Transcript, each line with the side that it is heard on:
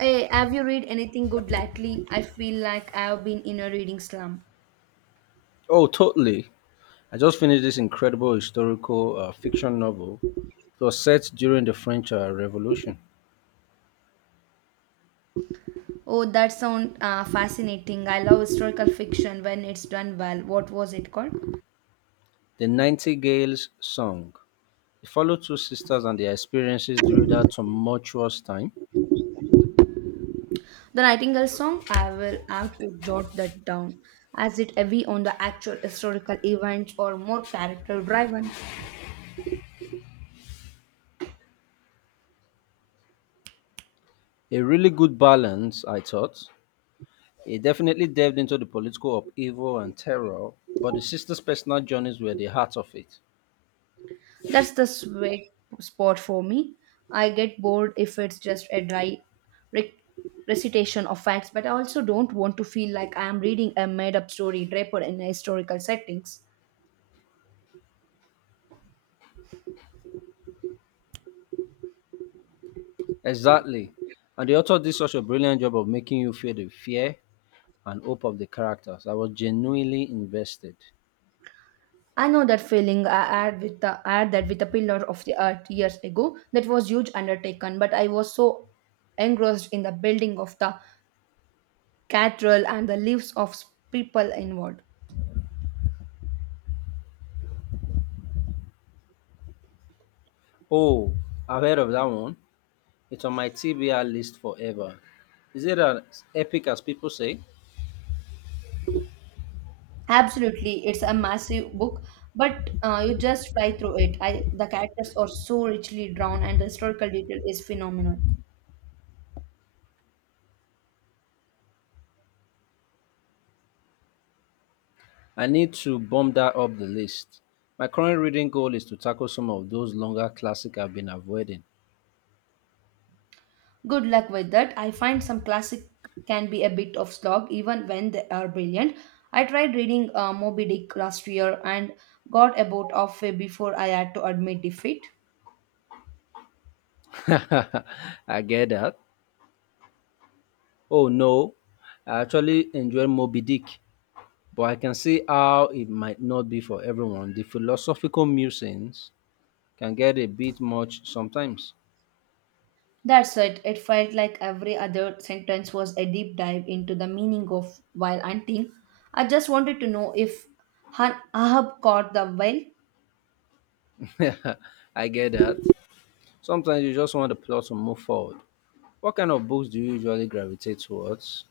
right: Hey, have you read anything good lately? I feel like I have been in a reading slump.
left: Oh, totally. I just finished this incredible historical fiction novel. It was set during the French Revolution,
right: Oh, that sounds fascinating. I love historical fiction when it's done well. What was it called?
left: The Nightingale's Song. It followed two sisters and their experiences during that tumultuous time.
right: The Nightingale Song? I will have to jot that down. Is it heavy on the actual historical events or more character driven?
left: A really good balance, I thought. It definitely delved into the political upheaval and terror, but the sisters' personal journeys were the heart of it.
right: That's the sweet spot for me. I get bored if it's just a dry rec- recitation of facts, but I also don't want to feel like I am reading a made up story draper in historical settings.
left: Exactly. And the author did such a brilliant job of making you feel the fear and hope of the characters. I was genuinely invested.
right: I know that feeling I had with the I had that with the pillar of the earth years ago. That was huge undertaken, but I was so engrossed in the building of the cathedral and the lives of people involved.
left: Oh, I've heard of that one. It's on my TBR list forever. Is it as epic as people say?
right: Absolutely, it's a massive book, but you just fly through it. I, the characters are so richly drawn, and the historical detail is phenomenal.
left: I need to bump that up the list. My current reading goal is to tackle some of those longer classics I've been avoiding.
right: Good luck with that. I find some classic can be a bit of slog, even when they are brilliant. I tried reading Moby Dick last year and got about halfway before I had to admit defeat.
left: I get that. Oh no, I actually enjoy Moby Dick, but I can see how it might not be for everyone. The philosophical musings can get a bit much sometimes.
right: That's it. It felt like every other sentence was a deep dive into the meaning of while hunting. I just wanted to know if Ahab caught the whale.
left: I get that. Sometimes you just want the plot to move forward. What kind of books do you usually gravitate towards?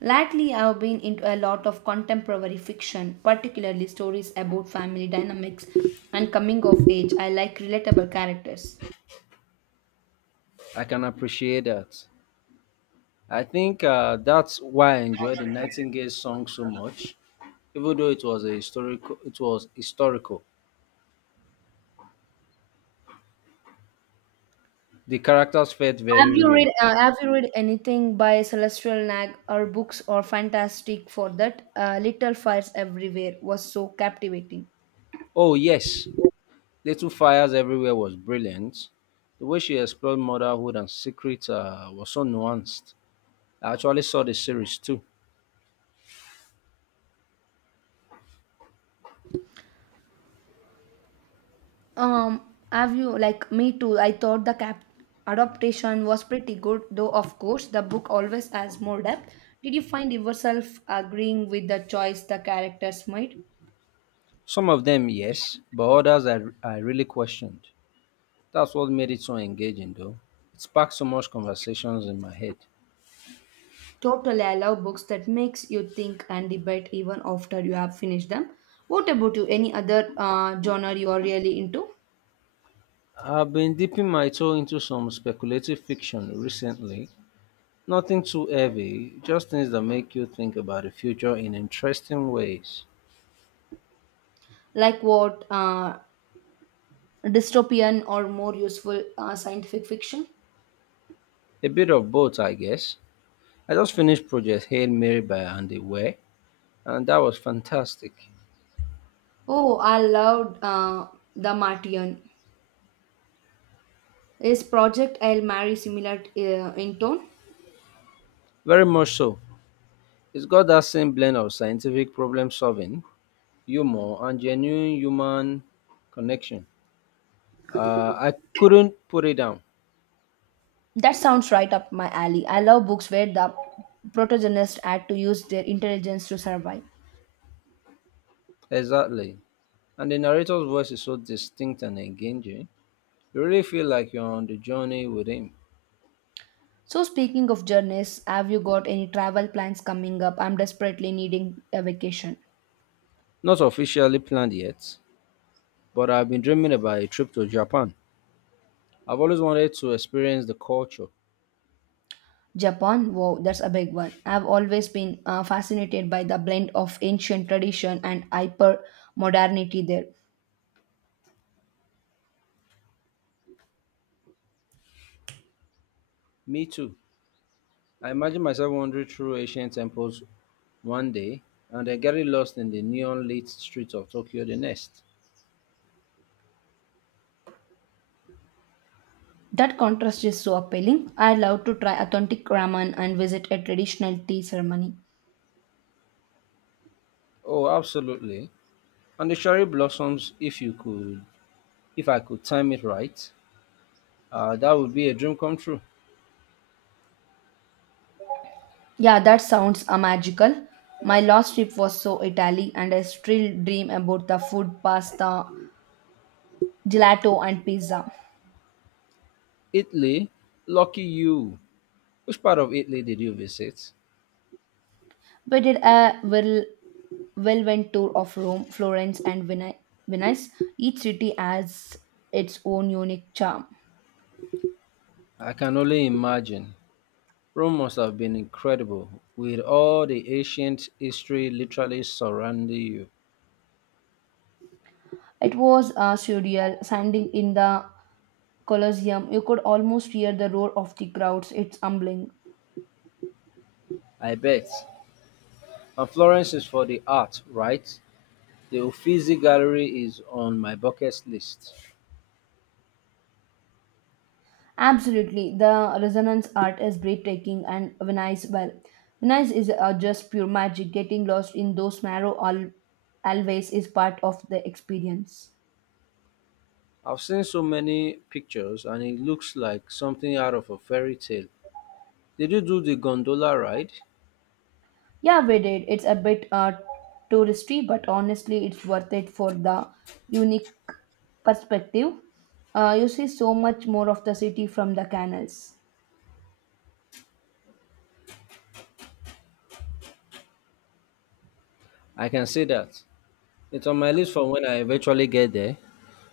right: Lately, I've been into a lot of contemporary fiction, particularly stories about family dynamics and coming of age. I like relatable characters.
left: I can appreciate that. I think that's why I enjoyed the Nightingale song so much, even though it was a historical. It was historical. The characters felt very real.
right: Have you read anything by Celestial Nag? Her books are fantastic for that. Little Fires Everywhere was so captivating.
left: Oh yes, Little Fires Everywhere was brilliant. The way she explored motherhood and secret was so nuanced. I actually saw the series too.
right: Um, have you like me too? I thought the cap adaptation was pretty good, though. Of course, the book always has more depth. Did you find yourself agreeing with the choice the characters made?
left: Some of them yes, but others I really questioned. That's what made it so engaging, though. It sparked so much conversations in my head.
right: Totally, I love books that makes you think and debate even after you have finished them. What about you? Any other genre you are really into?
left: I've been dipping my toe into some speculative fiction recently. Nothing too heavy, just things that make you think about the future in interesting ways.
right: Like what? Dystopian or more useful scientific fiction?
left: A bit of both, I guess. I just finished Project Hail Mary by Andy Weir, and that was fantastic.
right: Oh, I loved The Martian. Is Project I'll Marry similar in tone?
left: Very much so. It's got that same blend of scientific problem solving, humor, and genuine human connection. I couldn't put it down.
right: That sounds right up my alley. I love books where the protagonists had to use their intelligence to survive.
left: Exactly. And the narrator's voice is so distinct and engaging. You really feel like you're on the journey with him.
right: So, speaking of journeys, have you got any travel plans coming up? I'm desperately needing a vacation.
left: Not officially planned yet, but I've been dreaming about a trip to Japan. I've always wanted to experience the culture.
right: Japan, wow, that's a big one. I've always been fascinated by the blend of ancient tradition and hyper modernity there.
left: Me too. I imagine myself wandering through ancient temples one day and then getting lost in the neon lit streets of Tokyo the next.
right: That contrast is so appealing. I love to try authentic ramen and visit a traditional tea ceremony.
left: Oh, absolutely. And the cherry blossoms, if you could, if I could time it right, that would be a dream come true.
right: Yeah, that sounds magical. My last trip was so Italy, and I still dream about the food, pasta, gelato, and pizza.
left: Italy? Lucky you! Which part of Italy did you visit?
right: We did a well whirlwind tour of Rome, Florence, and Venice. Each city has its own unique charm.
left: I can only imagine. Rome must have been incredible, with all the ancient history literally surrounding you.
right: It was surreal. Standing in the Colosseum, you could almost hear the roar of the crowds. It's humbling.
left: I bet. And Florence is for the art, right? The Uffizi Gallery is on my bucket list.
right: Absolutely, the resonance art is breathtaking, and Venice, well, Venice is just pure magic. Getting lost in those narrow always is part of the experience.
left: I've seen so many pictures and it looks like something out of a fairy tale. Did you do the gondola ride?
right: Yeah, we did. It's a bit touristy, but honestly, it's worth it for the unique perspective. You see so much more of the city from the canals.
left: I can see that. It's on my list for when I eventually get there.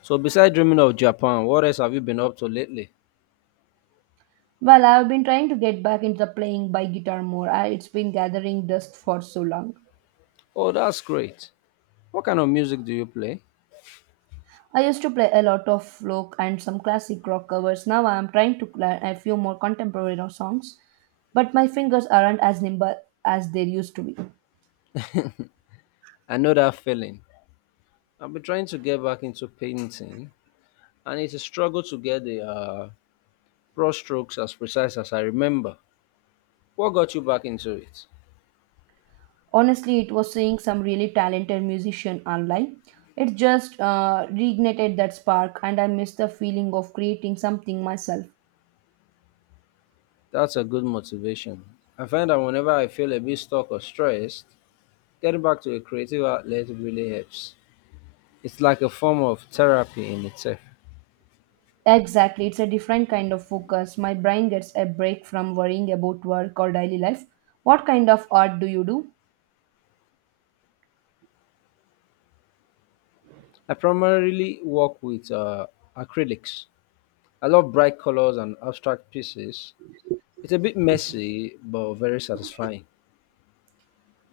left: So, besides dreaming of Japan, what else have you been up to lately?
right: Well, I've been trying to get back into the playing by guitar more. I, it's been gathering dust for so long.
left: Oh, that's great. What kind of music do you play?
right: I used to play a lot of folk and some classic rock covers. Now I'm trying to learn a few more contemporary songs, but my fingers aren't as nimble as they used to be.
left: I know that feeling. I've been trying to get back into painting, and it's a struggle to get the brush strokes as precise as I remember. What got you back into it?
right: Honestly, it was seeing some really talented musician online. It just reignited that spark, and I miss the feeling of creating something myself.
left: That's a good motivation. I find that whenever I feel a bit stuck or stressed, getting back to a creative outlet really helps. It's like a form of therapy in itself.
right: Exactly, it's a different kind of focus. My brain gets a break from worrying about work or daily life. What kind of art do you do?
left: I primarily work with acrylics. I love bright colors and abstract pieces. It's a bit messy, but very satisfying.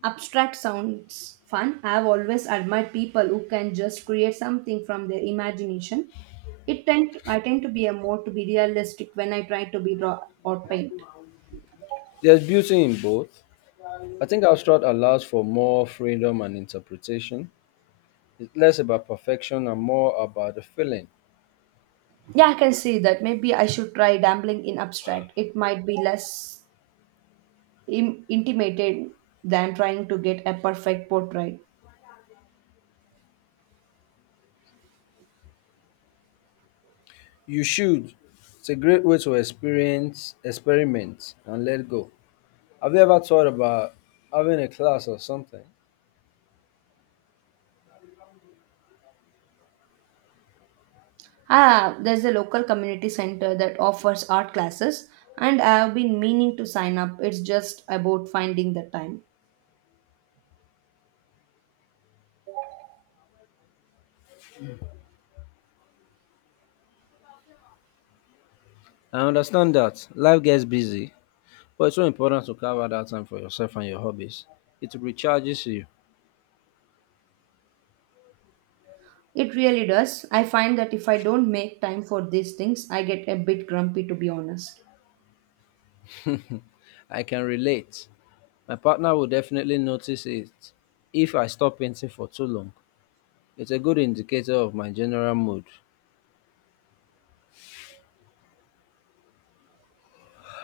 right: Abstract sounds fun. I've always admired people who can just create something from their imagination. It tend i tend to be a more to be realistic when I try to be draw or paint.
left: There's beauty in both. I think abstract allows for more freedom and interpretation. It's less about perfection and more about the feeling.
right: Yeah, I can see that. Maybe I should try dabbling in abstract. It might be less intimidated than trying to get a perfect portrait.
left: You should. It's a great way to experience, experiment, and let go. Have you ever thought about having a class or something?
right: Ah, there's a local community center that offers art classes, and I have been meaning to sign up. It's just about finding the time.
left: I understand that life gets busy, but it's so important to carve out that time for yourself and your hobbies. It recharges you.
right: It really does. I find that if I don't make time for these things, I get a bit grumpy to be honest.
left: I can relate. My partner will definitely notice it if I stop painting for too long. It's a good indicator of my general mood.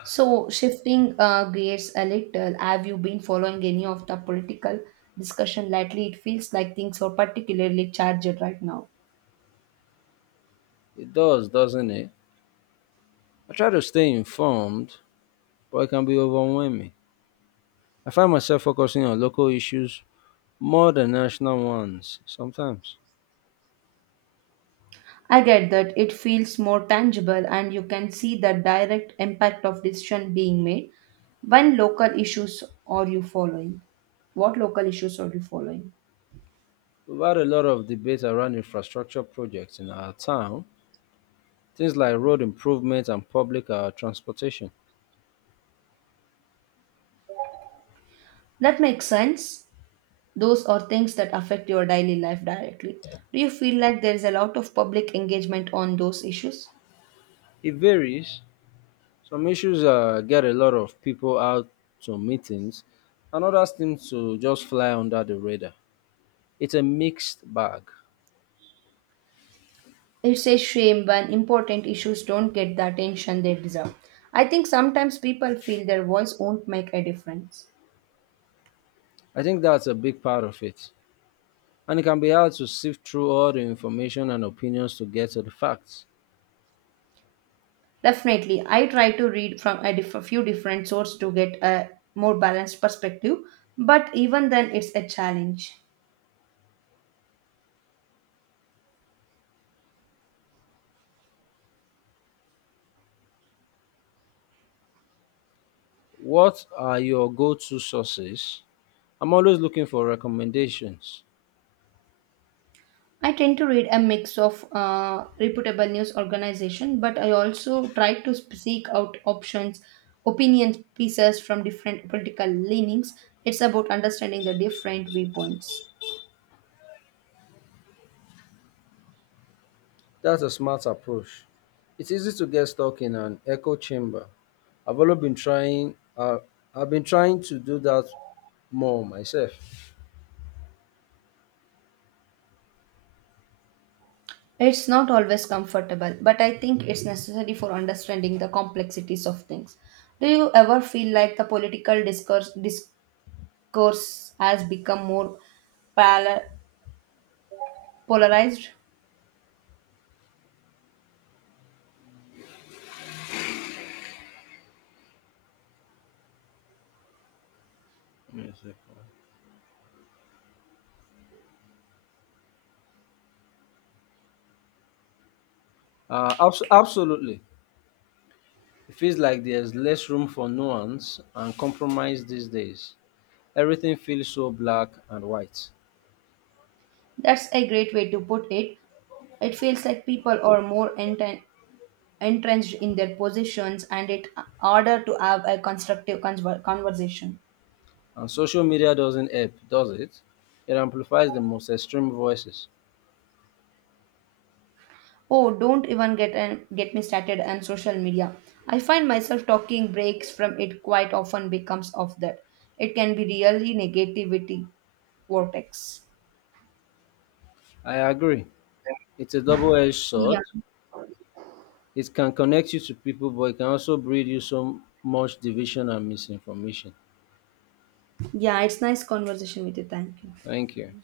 right: So, shifting gears a little, have you been following any of the political discussion lately? It feels like things are particularly charged right now.
left: It does, doesn't it? I try to stay informed, but it can be overwhelming. I find myself focusing on local issues more than national ones sometimes.
right: I get that it feels more tangible and you can see the direct impact of decision being made. When local issues are you following? What local issues are you following?
left: We've had a lot of debate around infrastructure projects in our town, things like road improvement and public transportation.
right: That makes sense. Those are things that affect your daily life directly. Do you feel like there is a lot of public engagement on those issues?
left: It varies. Some issues get a lot of people out to meetings, and others seem to just fly under the radar. It's a mixed bag.
right: It's a shame when important issues don't get the attention they deserve. I think sometimes people feel their voice won't make a difference.
left: I think that's a big part of it. And it can be hard to sift through all the information and opinions to get to the facts.
right: Definitely, I try to read from a few different sources to get a more balanced perspective, but even then, it's a challenge.
left: What are your go to sources? I'm always looking for recommendations.
right: I tend to read a mix of reputable news organization, but I also try to seek out options, opinion pieces from different political leanings. It's about understanding the different viewpoints.
left: That's a smart approach. It's easy to get stuck in an echo chamber. I've always been trying. I've been trying to do that more myself.
right: It's not always comfortable, but I think it's necessary for understanding the complexities of things. Do you ever feel like the political discourse has become more pala- polarized?
left: Absolutely, it feels like there's less room for nuance and compromise these days. Everything feels so black and white,
right: That's a great way to put it. It feels like people are more entrenched in their positions and it harder to have a constructive conversation.
left: and social media doesn't help, does it? It amplifies the most extreme voices.
right: Oh, don't even get me started on social media. I find myself talking breaks from it quite often becomes of that. It can be really negativity vortex.
left: I agree. It's a double-edged
right: Yeah.
left: sword. It can connect you to people, but it can also breed you so much division and misinformation.
right: Yeah, it's nice conversation with you. Thank you.
left: Thank you.